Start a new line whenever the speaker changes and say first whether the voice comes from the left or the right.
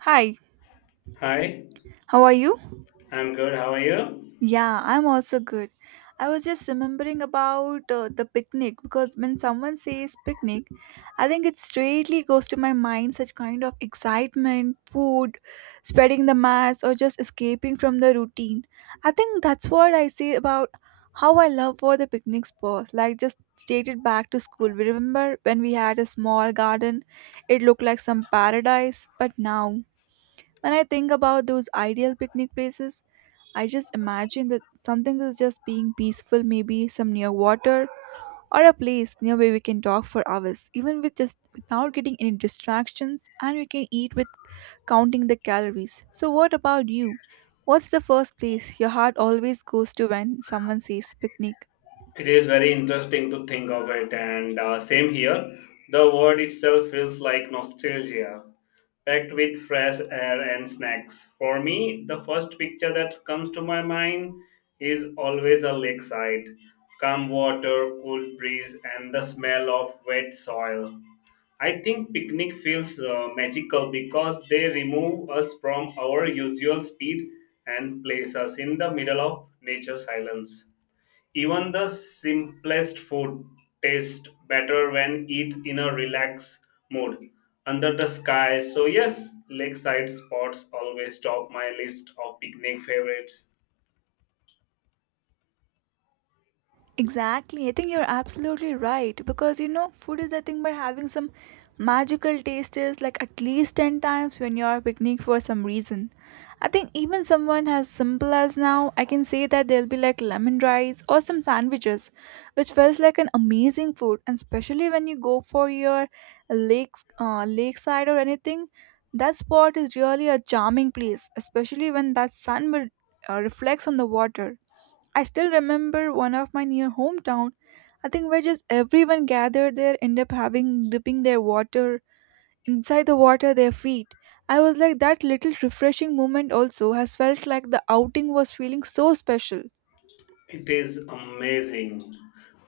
right: Hi,
left: Hi,
right: how are you?
left: I'm good. How are you?
right: Yeah, I'm also good. I was just remembering about the picnic, because when someone says picnic, I think it straightly goes to my mind such kind of excitement, food, spreading the mass, or just escaping from the routine. I think that's what I say about how I love for the picnic spots. Like just stated back to school. We remember when we had a small garden, it looked like some paradise, but now. When I think about those ideal picnic places, I just imagine that something is just being peaceful, maybe some near water or a place near where we can talk for hours, even with just without getting any distractions, and we can eat with counting the calories. So, what about you? What's the first place your heart always goes to when someone says picnic?
left: It is very interesting to think of it, and same here. The word itself feels like nostalgia, packed with fresh air and snacks. For me, the first picture that comes to my mind is always a lakeside, calm water, cool breeze, and the smell of wet soil. I think picnic feels magical because they remove us from our usual speed and place us in the middle of nature's silence. Even the simplest food tastes better when eat in a relaxed mood under the sky. So yes, lakeside spots always top my list of picnic favorites.
right: Exactly. I think you're absolutely right because food is nothing but having some magical tastes like at least 10 times when you're picnic for some reason. I think even someone as simple as now, I can say that there'll be like lemon rice or some sandwiches, which feels like an amazing food, and especially when you go for your lake lakeside or anything. That spot is really a charming place, especially when that sun will reflects on the water. I still remember one of my near hometown. I think where just everyone gathered there, end up having dipping their water inside the water their feet. I was like that little refreshing moment also has felt like the outing was feeling so special.
left: It is amazing.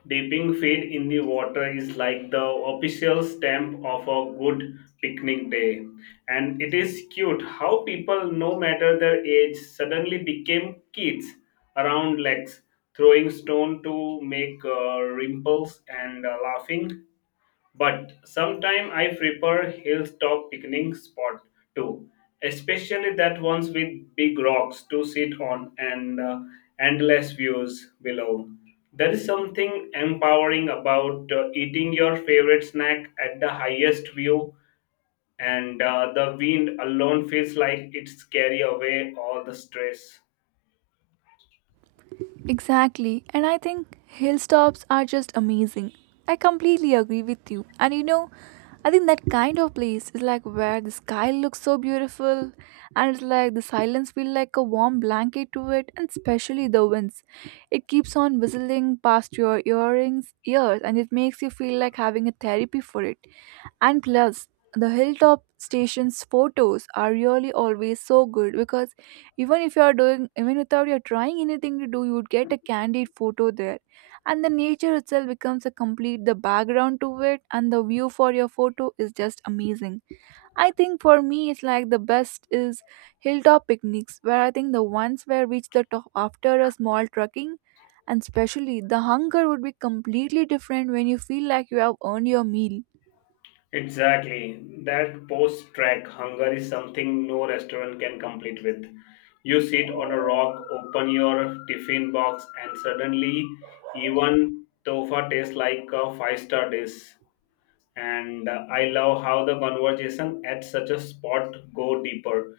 left: Dipping feet in the water is like the official stamp of a good picnic day. And it is cute how people, no matter their age, suddenly became kids around lakes, throwing stone to make ripples, and laughing, but sometimes I prefer hilltop picnic spot too, especially that ones with big rocks to sit on and endless views below. There is something empowering about eating your favorite snack at the highest view, and the wind alone feels like it's carry away all the stress.
right: Exactly, and I think hill stops are just amazing. I completely agree with you. And I think that kind of place is like where the sky looks so beautiful, and it's like the silence feels like a warm blanket to it, and especially the winds. It keeps on whistling past your earrings ears, and it makes you feel like having a therapy for it. And plus, the hilltop station's photos are really always so good because even if you are doing, even without you're trying anything to do, you would get a candid photo there, and the nature itself becomes a complete the background to it, and the view for your photo is just amazing. I think for me it's like the best is hilltop picnics, where I think the ones where reach the top after a small trekking, and especially the hunger would be completely different when you feel like you have earned your meal.
left: Exactly. That post track hunger is something no restaurant can complete with. You sit on a rock, open your tiffin box, and suddenly even tofa tastes like a five-star dish. And I love how the conversation at such a spot go deeper.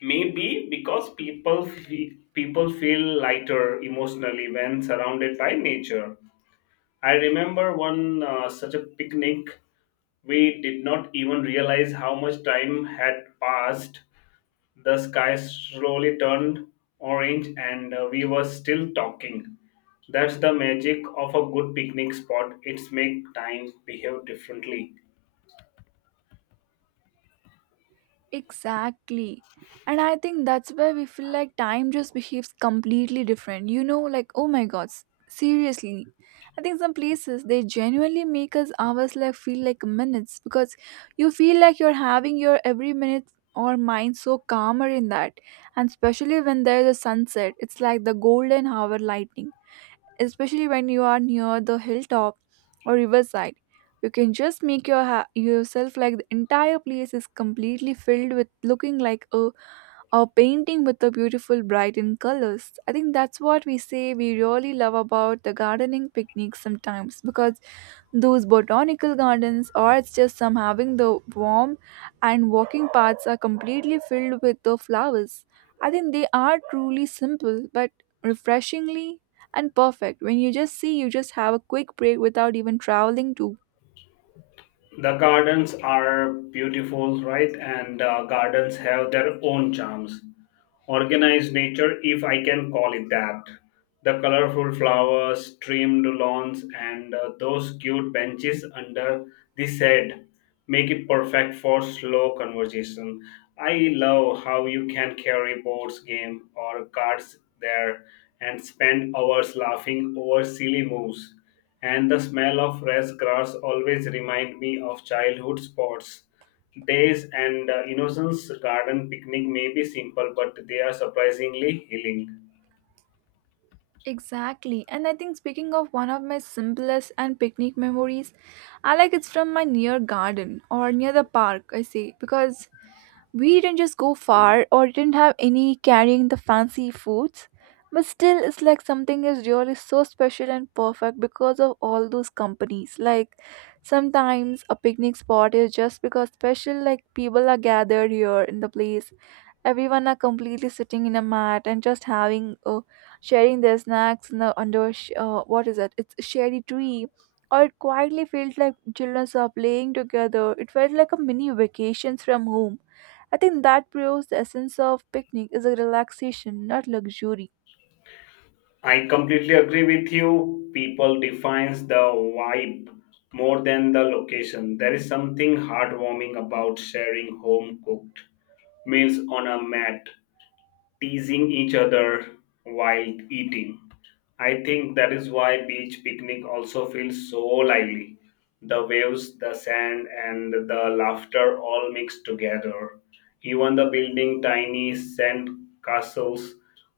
left: Maybe because people feel lighter emotionally when surrounded by nature. I remember one such a picnic, we did not even realize how much time had passed. The sky slowly turned orange, and we were still talking. That's the magic of a good picnic spot. It's make time behave differently.
right: Exactly. And I think that's where we feel like time just behaves completely different. Like, oh my god, seriously. I think some places they genuinely make us hours like feel like minutes because you feel like you're having your every minute or mind so calmer in that. And especially when there's a sunset, it's like the golden hour lightning, especially when you are near the hilltop or riverside. You can just make your yourself like the entire place is completely filled with looking like a or painting with the beautiful bright in colors. I think that's what we say we really love about the gardening picnics sometimes, because those botanical gardens or it's just some having the warm and walking paths are completely filled with the flowers. I think they are truly simple but refreshingly and perfect. When you just see, you just have a quick break without even traveling to.
left: The gardens are beautiful, right? And gardens have their own charms, organized nature, if I can call it that. The colorful flowers, trimmed lawns, and those cute benches under the shade make it perfect for slow conversation. I love how you can carry boards game or cards there and spend hours laughing over silly moves. And the smell of fresh grass always remind me of childhood sports days and innocence. Garden picnic may be simple, but they are surprisingly healing.
right: Exactly. And I think speaking of one of my simplest and picnic memories, I like it's from my near garden or near the park, I say, because we didn't just go far or didn't have any carrying the fancy foods, but still, it's like something is really so special and perfect because of all those companies. Like sometimes a picnic spot is just because special, like people are gathered here in the place. Everyone are completely sitting in a mat and just having, sharing their snacks in the, under, what is it? It's a shady tree or it quietly felt like children are playing together. It felt like a mini vacations from home. I think that proves the essence of picnic is a relaxation, not luxury.
left: I completely agree with you. People defines the vibe more than the location. There is something heartwarming about sharing home cooked meals on a mat, teasing each other while eating. I think that is why beach picnic also feels so lively. The waves, the sand, and the laughter all mixed together. Even the building tiny sand castles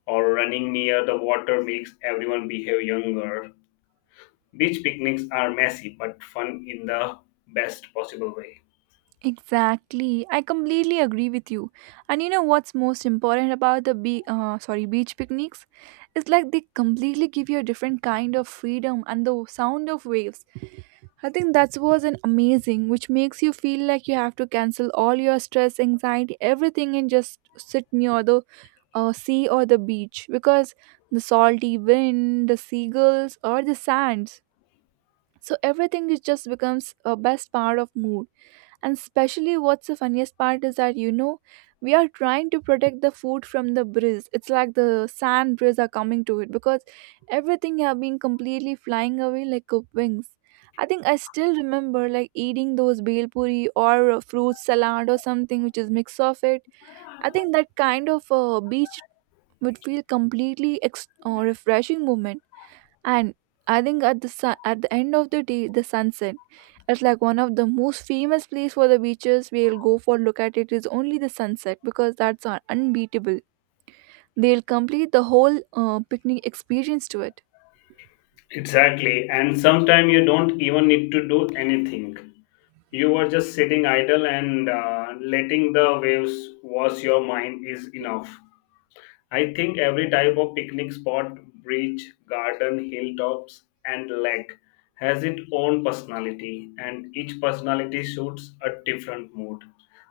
left: or running near the water makes everyone behave younger. Beach picnics are messy but fun in the best possible way.
right: Exactly. I completely agree with you. And you know what's most important about the sorry, beach picnics? It's like they completely give you a different kind of freedom and the sound of waves. I think that was an amazing, which makes you feel like you have to cancel all your stress, anxiety, everything, and just sit near the sea or the beach, because the salty wind, the seagulls, or the sands. So everything is just becomes a best part of mood. And especially what's the funniest part is that we are trying to protect the food from the breeze. It's like the sand breeze are coming to it because everything have been completely flying away like a wings. I think I still remember like eating those bhel puri or a fruit salad or something which is mix of it. I think that kind of beach would feel completely refreshing moment. And I think at the sun, at the end of the day, the sunset, it's like one of the most famous place for the beaches. We'll go for look at it is only the sunset because that's unbeatable. They'll complete the whole picnic experience to it.
left: Exactly, and sometimes you don't even need to do anything. You were just sitting idle, and letting the waves wash your mind is enough. I think every type of picnic spot, beach, garden, hilltops, and lake, has its own personality, and each personality suits a different mood.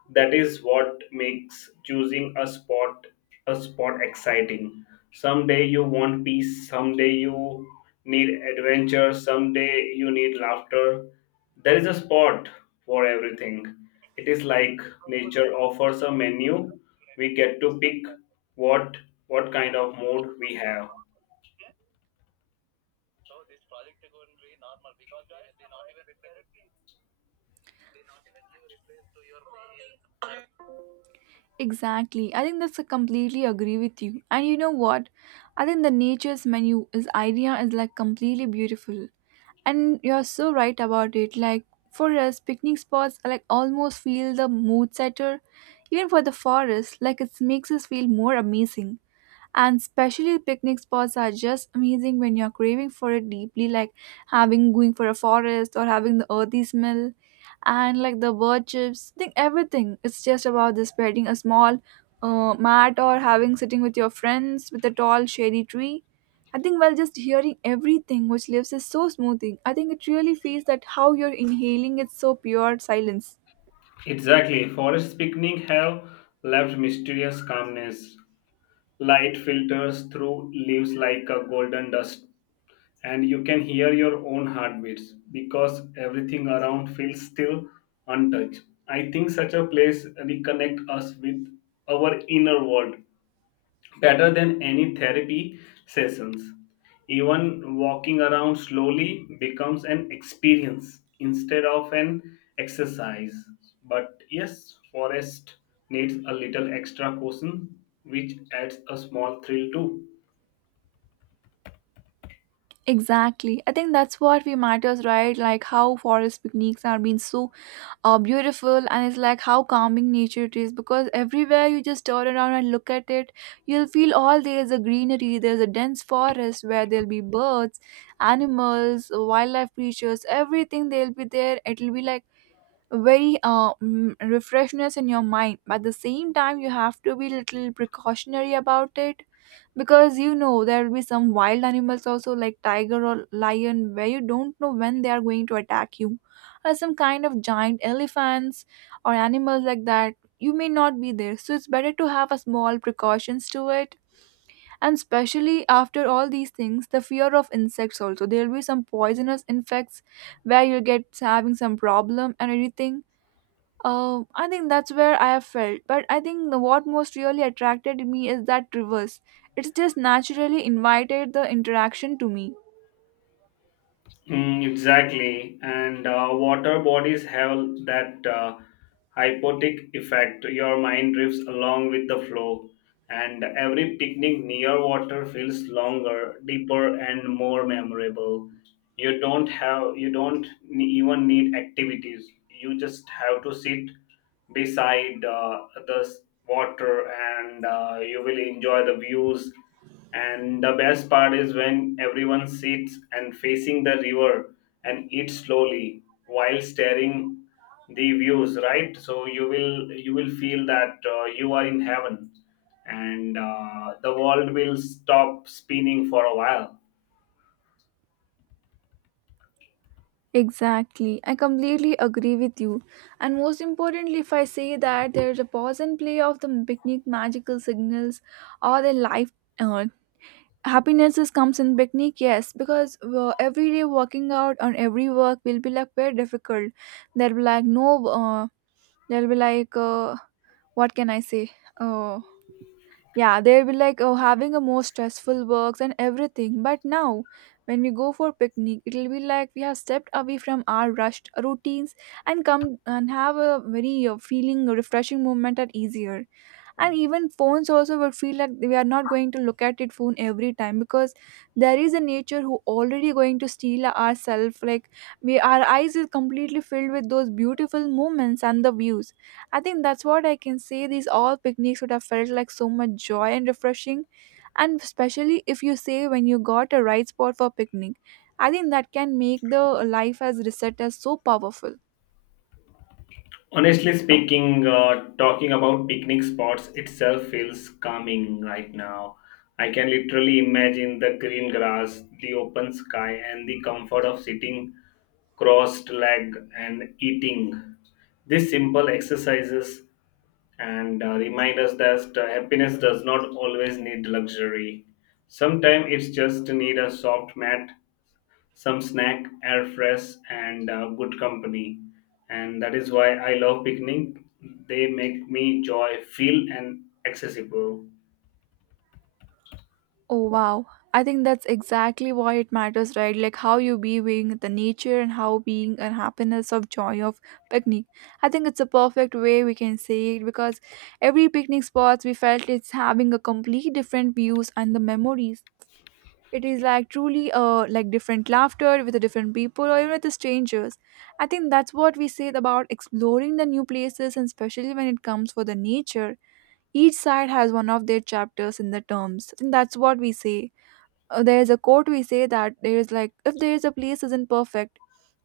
left: That is what makes choosing a spot exciting. Someday you want peace, someday you need adventure, someday you need laughter. There is a spot for everything. It is like nature offers a menu we get to pick what what kind of mood we have.
right: Exactly. I think that's a completely agree with you. And you know what? I think the nature's menu is idea is like completely beautiful. And you're so right about it. Like for us, picnic spots are like almost feel the mood setter. Even for the forest, like it makes us feel more amazing. And especially picnic spots are just amazing when you're craving for it deeply, like having going for a forest or having the earthy smell, and like the bird chips think everything it's just about the spreading a small mat or having sitting with your friends with a tall shady tree. I think while just hearing everything which lives is so smoothing, I think it really feels that how you're inhaling it's so pure silence.
left: Exactly. Forest picnic have left mysterious calmness. Light filters through leaves like a golden dust, and you can hear your own heartbeats because everything around feels still, untouched. I think such a place reconnect us with our inner world better than any therapy sessions. Even walking around slowly becomes an experience instead of an exercise. But yes, forest needs a little extra caution, which adds a small thrill too.
right: Exactly. I think that's what we matters, right? Like how forest picnics are being so beautiful, and it's like how calming nature it is. Because everywhere you just turn around and look at it, you'll feel all there is a greenery. There's a dense forest where there'll be birds, animals, wildlife creatures, everything. They'll be there. It'll be like very refreshness in your mind. But at the same time, you have to be little precautionary about it, because you know there will be some wild animals also like tiger or lion, where you don't know when they are going to attack you, or some kind of giant elephants or animals like that you may not be there, so it's better to have a small precautions to it. And especially after all these things, the fear of insects also there will be some poisonous insects where you get having some problem and everything. I think that's where I have felt, but I think the, what most really attracted me is that reverse. It's just naturally invited the interaction to me.
left: Mm, exactly. And water bodies have that hypotic effect. Your mind drifts along with the flow, and every picnic near water feels longer, deeper, and more memorable. You don't ne- even need activities. You just have to sit beside water, and you will enjoy the views. And the best part is when everyone sits and facing the river and eats slowly while staring the views, right? So you will feel that you are in heaven, and the world will stop spinning for a while.
right: Exactly. I completely agree with you. And most importantly, if I say that there's a pause and play of the picnic magical signals or the life uh, happiness is comes in picnic, yes, because every day working out on every work will be like very difficult. There'll be like no, there'll be like, uh, what can I say? Uh, Yeah, they'll be like, oh, having a more stressful works and everything. But now, when we go for picnic, it'll be like we have stepped away from our rushed routines, and come and have a very feeling refreshing moment and easier. And even phones also would feel like we are not going to look at it phone every time, because there is a nature who already going to steal ourself, like we our eyes is completely filled with those beautiful moments and the views. I think that's what I can say these all picnics would have felt like so much joy and refreshing, and especially if you say when you got a right spot for picnic, I think that can make the life as reset as so powerful.
left: Honestly speaking, talking about picnic spots itself feels calming right now. I can literally imagine the green grass, the open sky, and the comfort of sitting crossed leg and eating. These simple exercises and remind us that happiness does not always need luxury. Sometimes it's just need a soft mat, some snack, air fresh, and good company. And that is why I love picnic. They make me joy, feel, and accessible.
right: Oh wow. I think that's exactly why it matters, right? Like how you being the nature and how being and happiness of joy of picnic. I think it's a perfect way we can say it because every picnic spots we felt it's having a complete different views and the memories. It is like truly like different laughter with the different people or even with the strangers. I think that's what we said about exploring the new places, and especially when it comes for the nature. Each side has one of their chapters in the terms. I think that's what we say, there is a quote we say that there is like if there is a place isn't perfect,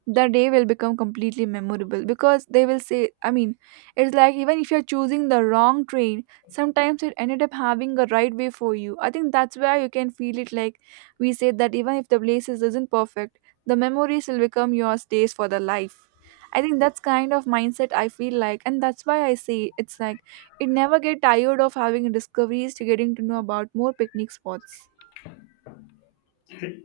right: the day will become completely memorable because they will say, I mean, it's like even if you're choosing the wrong train, sometimes it ended up having a right way for you. I think that's where you can feel it, like we say that even if the places is isn't perfect, the memories will become your stays for the life. I think that's kind of mindset I feel like, and that's why I say it's like it never get tired of having discoveries to getting to know about more picnic spots.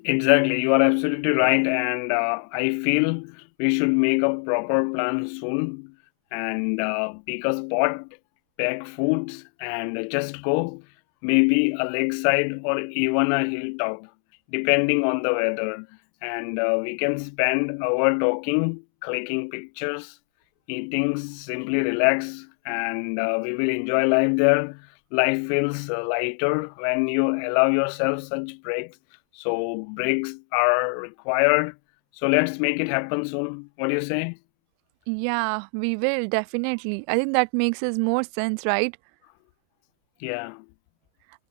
left: Exactly, you are absolutely right, and I feel we should make a proper plan soon and pick a spot, pack foods, and just go. Maybe a lakeside or even a hilltop, depending on the weather. And we can spend our talking, clicking pictures, eating, simply relax, and we will enjoy life there. Life feels lighter when you allow yourself such breaks, so breaks are required. So let's make it happen soon. What do you say?
right: Yeah, we will definitely. I think that makes us more sense, right?
left: Yeah.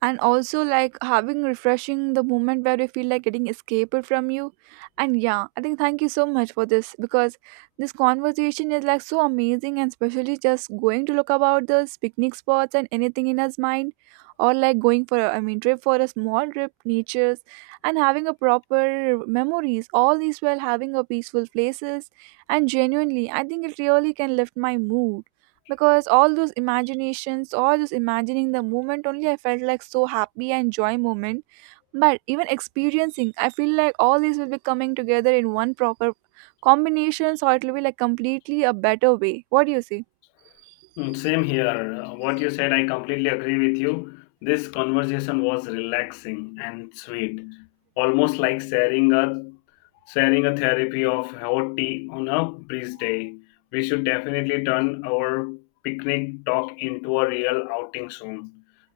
right: And also like having refreshing the moment where you feel like getting escaped from you. And yeah, I think thank you so much for this, because this conversation is like so amazing, and especially just going to look about those picnic spots and anything in his mind, or like going for a trip for a small trip, natures, and having a proper memories, all these while having a peaceful places, and genuinely I think it really can lift my mood, because all those imaginations, all those imagining the moment only, I felt like so happy and joy moment. But even experiencing, I feel like all these will be coming together in one proper combination. So it will be like completely a better way. What do you say?
left: Mm, same here. What you said, I completely agree with you. This conversation was relaxing and sweet, almost like sharing a therapy of hot tea on a breeze day. We should definitely turn our picnic talk into a real outing soon.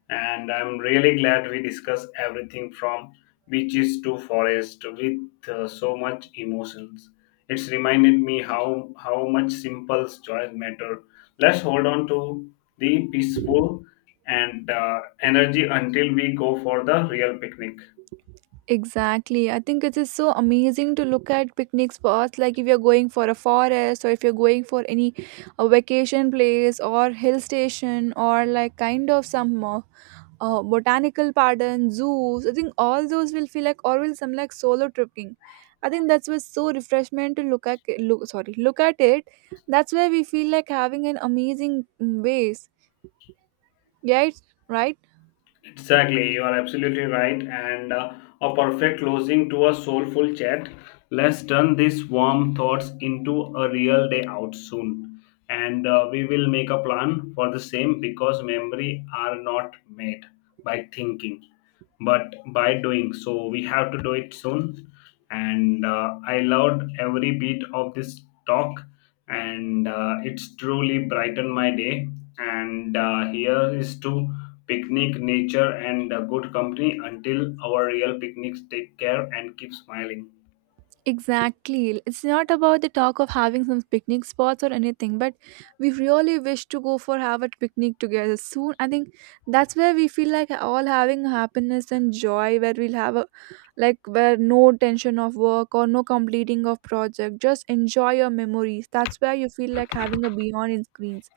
left: And I'm really glad we discussed everything from beaches to forest with so much emotions. It's reminded me how much simple joys matter. Let's hold on to the peaceful and energy until we go for the real picnic.
right: Exactly. I think it is so amazing to look at picnic spots, like if you're going for a forest, or if you're going for any a vacation place or hill station, or like kind of some botanical garden, zoos. I think all those will feel like, or will some like solo tripping. I think that's what's so refreshment to look at, look, sorry, look at it. That's where we feel like having an amazing ways. Right? Right?
left: Exactly, you are absolutely right. And a perfect closing to a soulful chat. Let's turn these warm thoughts into a real day out soon. And we will make a plan for the same, because memory are not made by thinking but by doing, so we have to do it soon. And I loved every bit of this talk, and it's truly brightened my day. And here is to picnic, nature, and good company. Until our real picnics, take care and keep smiling.
right: Exactly. It's not about the talk of having some picnic spots or anything, but we really wish to go for have a picnic together soon. I think that's where we feel like all having happiness and joy, where we'll have a like where no tension of work or no completing of project. Just enjoy your memories. That's where you feel like having a beyond in screens.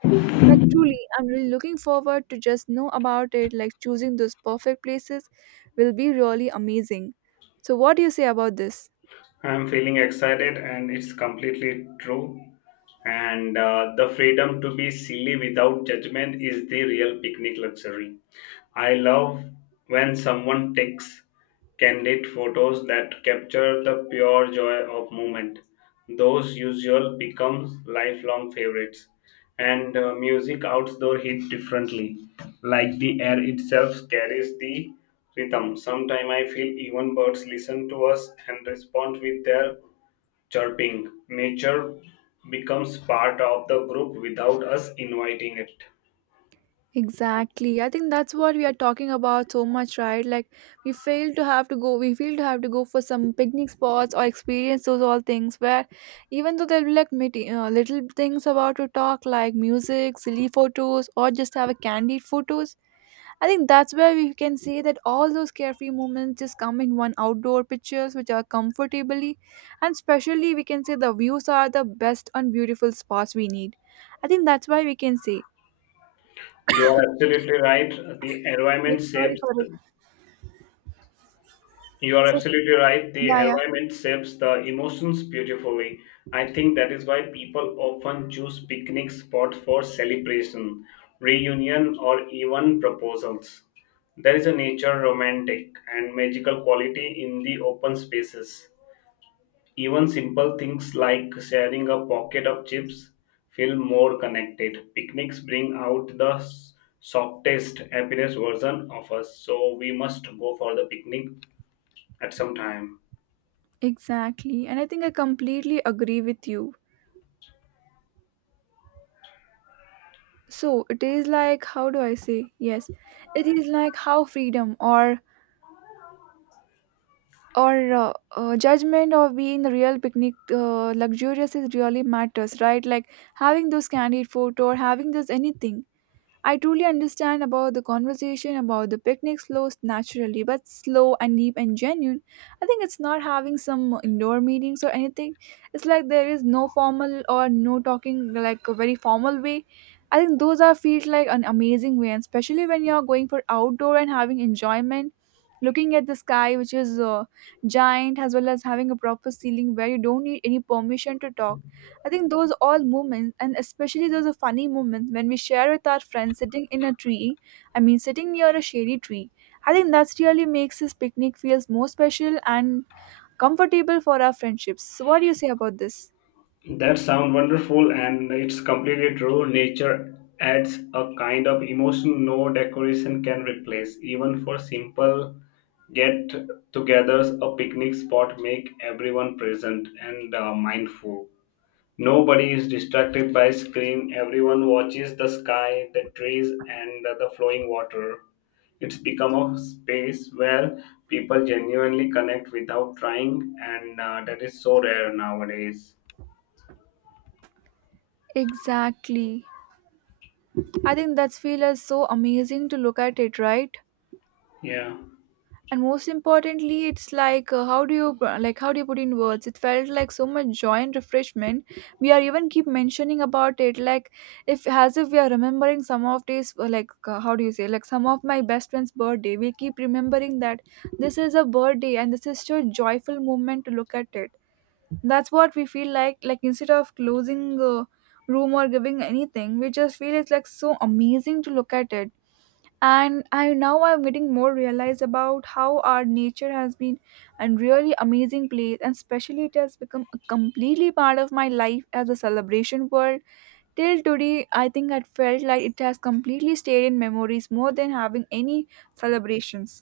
right: Like truly, I'm really looking forward to just know about it. Like choosing those perfect places will be really amazing. So what do you say about this?
left: I'm feeling excited, and it's completely true. And the freedom to be silly without judgment is the real picnic luxury. I love when someone takes candid photos that capture the pure joy of moment. Those usual become lifelong favorites. And music outdoor hit differently. Like the air itself carries the rhythm. Sometimes I feel even birds listen to us and respond with their chirping. Nature becomes part of the group without us inviting it.
right: Exactly. I think that's what we are talking about so much, right? Like we fail to have to go for some picnic spots or experience those all things, where even though there'll be like little things about to talk, like music, silly photos, or just have a candid photos. I think that's where we can say that all those carefree moments just come in one outdoor pictures which are comfortably, and especially we can say the views are the best and beautiful spots we need. I think that's why we can say,
left: You are absolutely right. The
right: yeah,
left: environment
right: sorry
left: shapes.
right: for
left: You are
right: it.
left: absolutely right. The
right: Yeah, yeah,
left: environment shapes the emotions beautifully. I think that is why people often choose picnic spots for celebration, reunion, or even proposals. There is a nature romantic and magical quality in the open spaces. Even simple things like sharing a pocket of chips feel more connected. Picnics bring out the softest, happiest version of us, so we must go for the picnic at some time.
right: exactly. And I think I completely agree with you. So it is like, how do I say? Yes, it is like how freedom or judgment of being the real picnic luxurious is really matters, right? Like having those candid photo or having those anything. I truly understand about the conversation about the picnic flows naturally, but slow and deep and genuine. I think it's not having some indoor meetings or anything. It's like there is no formal or no talking like a very formal way. I think those are feels like an amazing way, and especially when you're going for outdoor and having enjoyment, looking at the sky, which is giant, as well as having a proper ceiling where you don't need any permission to talk. I think those all moments, and especially those funny moments when we share with our friends sitting in a tree, I mean, sitting near a shady tree, I think that's really makes this picnic feels more special and comfortable for our friendships. So what do you say about this?
left: That sounds wonderful, and it's completely true. Nature adds a kind of emotion no decoration can replace. Even for simple get togethers, a picnic spot make everyone present and mindful. Nobody is distracted by screen. Everyone watches the sky, the trees, and the flowing water. It's become a space where people genuinely connect without trying, and that is so rare nowadays.
right: Exactly. I think that's feel is so amazing to look at it, right?
left: Yeah,
right: And most importantly it's like, how do you like how do you put in words, it felt like so much joy and refreshment we are even keep mentioning about it, like if as if we are remembering some of these, how do you say, like some of my best friend's birthday we keep remembering that this is a birthday and this is such a joyful moment to look at it. That's what we feel like instead of closing room or giving anything, we just feel it's like so amazing to look at it. And I now I'm getting more realized about how our nature has been a really amazing place, and especially it has become a completely part of my life as a celebration world. Till today I think I felt like it has completely stayed in memories more than having any celebrations.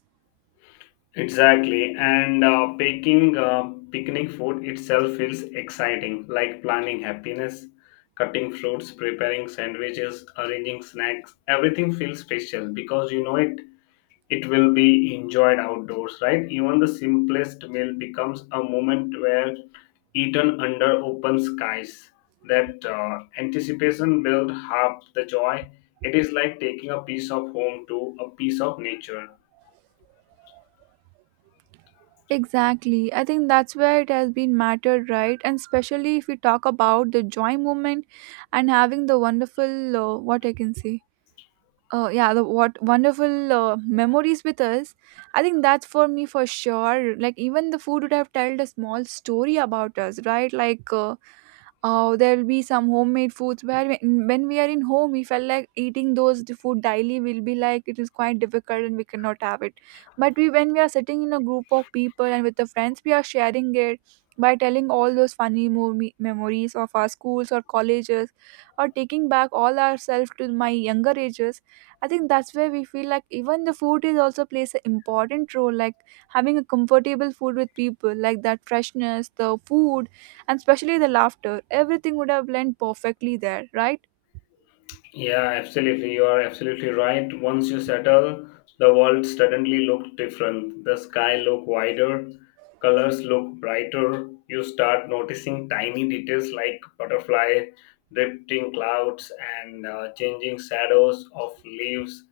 left: exactly. And baking picnic food itself feels exciting, like planning happiness, cutting fruits, preparing sandwiches, arranging snacks. Everything feels special because you know it will be enjoyed outdoors, right? Even the simplest meal becomes a moment where eaten under open skies. That anticipation builds half the joy. It is like taking a piece of home to a piece of nature.
right: Exactly. I think that's where it has been mattered, right? And especially if we talk about the joy moment and having the wonderful, what I can say, yeah the what wonderful memories with us, I think that's for me for sure, like even the food would have told a small story about us, right? Like there'll be some homemade foods where when we are in home we felt like eating those food daily will be like it is quite difficult and we cannot have it. But we when we are sitting in a group of people and with the friends we are sharing it by telling all those memories of our schools or colleges, or taking back all ourselves to my younger ages. I think that's where we feel like even the food is also plays an important role, like having a comfortable food with people, like that freshness the food, and especially the laughter. Everything would have blended perfectly there, right?
left: Yeah, absolutely. You are absolutely right. Once you settle, the world suddenly looked different. The sky looked wider, colors look brighter. You start noticing tiny details like butterfly, drifting clouds, and changing shadows of leaves.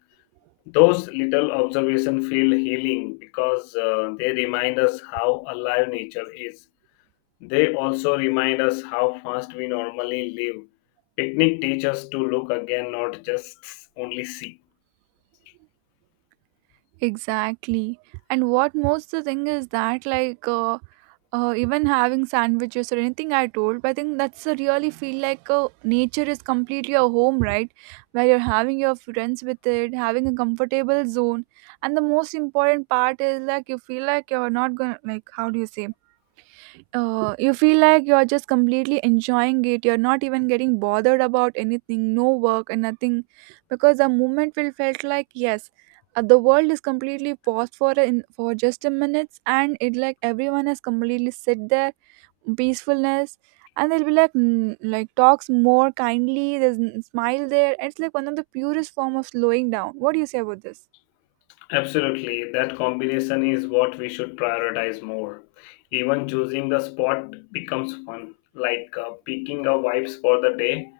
left: Those little observations feel healing because they remind us how alive nature is. They also remind us how fast we normally live. Picnic teaches us to look again, not just only see.
right: Exactly. And what most the thing is that like, even having sandwiches or anything I told, but I think that's a really feel like nature is completely a home, right? Where you're having your friends with it, having a comfortable zone, and the most important part is like you feel like you're not gonna like, how do you say, you feel like you're just completely enjoying it, you're not even getting bothered about anything, no work and nothing, because the moment will felt like, yes, the world is completely paused for in for just a minute, and it like everyone has completely sit there peacefulness, and they'll be like, like talks more kindly, there's smile there, it's like one of the purest form of slowing down. What do you say about this?
left: Absolutely, that combination is what we should prioritize more. Even choosing the spot becomes fun, like picking a vibes for the day.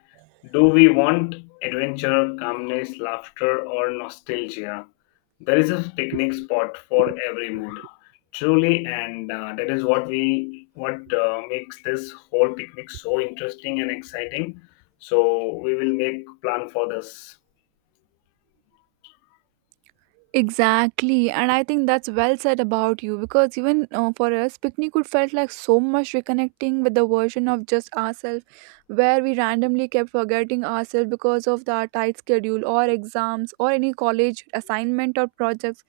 left: Do we want adventure, calmness, laughter, or nostalgia? There is a picnic spot for every mood, truly, and that is what we what makes this whole picnic so interesting and exciting. So we will make plan for this.
right: Exactly, and I think that's well said about you, because even for us, picnic would felt like so much reconnecting with the version of just ourselves, where we randomly kept forgetting ourselves because of the tight schedule or exams or any college assignment or projects.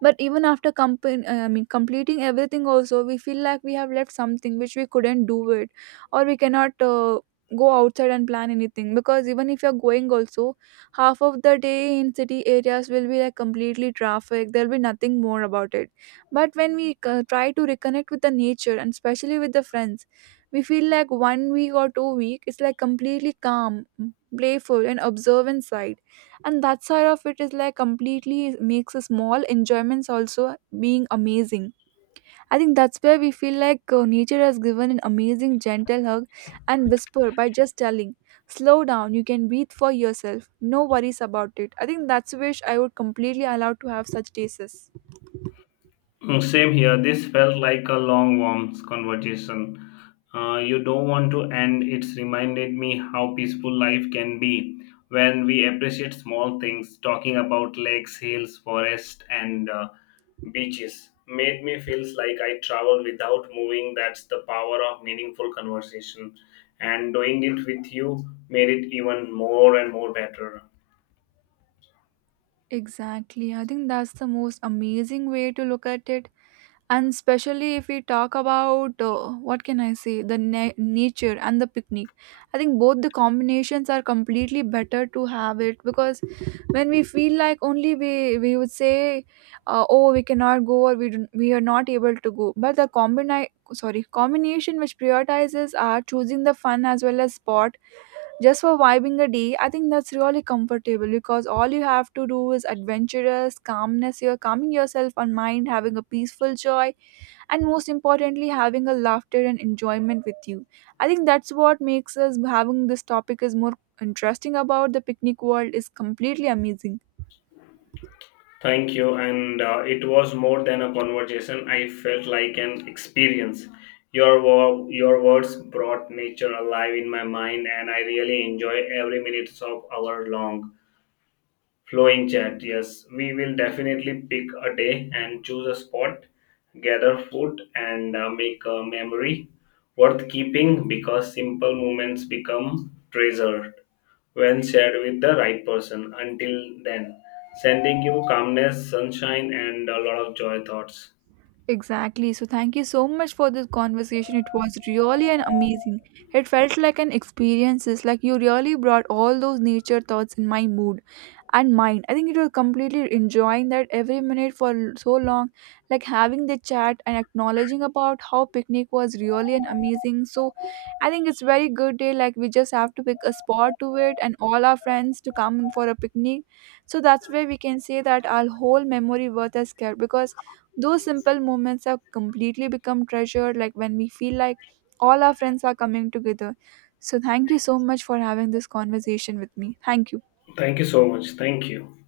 right: But even after completing everything, also we feel like we have left something which we couldn't do it, or we cannot. Go outside and plan anything, because even if you're going also, half of the day in city areas will be like completely traffic, there'll be nothing more about it. But when we try to reconnect with the nature, and especially with the friends, we feel like 1 week or 2 week it's like completely calm, playful and observant side, and that side of it is like completely makes a small enjoyments also being amazing. I think that's where we feel like nature has given an amazing, gentle hug and whisper by just telling, slow down, you can breathe for yourself, no worries about it. I think that's a wish I would completely allow to have such cases.
left: Mm, same here. This felt like a long, warm conversation. You don't want to end. It's reminded me how peaceful life can be when we appreciate small things. Talking about lakes, hills, forests, and beaches made me feel like I travel without moving. That's the power of meaningful conversation, and doing it with you made it even more and more better.
right: Exactly. I think that's the most amazing way to look at it. And especially if we talk about, what can I say, the nature and the picnic, I think both the combinations are completely better to have it, because when we feel like only we would say, oh we cannot go, or we don't, we are not able to go, but the combine, sorry, combination which prioritizes are choosing the fun as well as sport, just for vibing a day. I think that's really comfortable, because all you have to do is adventurous calmness. You're calming yourself on mind, having a peaceful joy, and most importantly having a laughter and enjoyment with you. I think that's what makes us having this topic is more interesting about the picnic world is completely amazing.
left: Thank you. And it was more than a conversation. I felt like an experience. Your words brought nature alive in my mind, and I really enjoy every minute of our long flowing chat. Yes, we will definitely pick a day and choose a spot, gather food, and make a memory worth keeping, because simple moments become treasured when shared with the right person. Until then, sending you calmness, sunshine, and a lot of joy thoughts.
right: Exactly. So, thank you so much for this conversation. It was really an amazing. It felt like an experience. Like you really brought all those nature thoughts in my mood and mind. I think it was completely enjoying that every minute for so long, like having the chat and acknowledging about how picnic was really an amazing. So, I think it's very good day. Like we just have to pick a spot to it and all our friends to come for a picnic. So that's where we can say that our whole memory worth is kept, because those simple moments have completely become treasured, like when we feel like all our friends are coming together. So, thank you so much for having this conversation with me. Thank you.
left: Thank you so much. Thank you.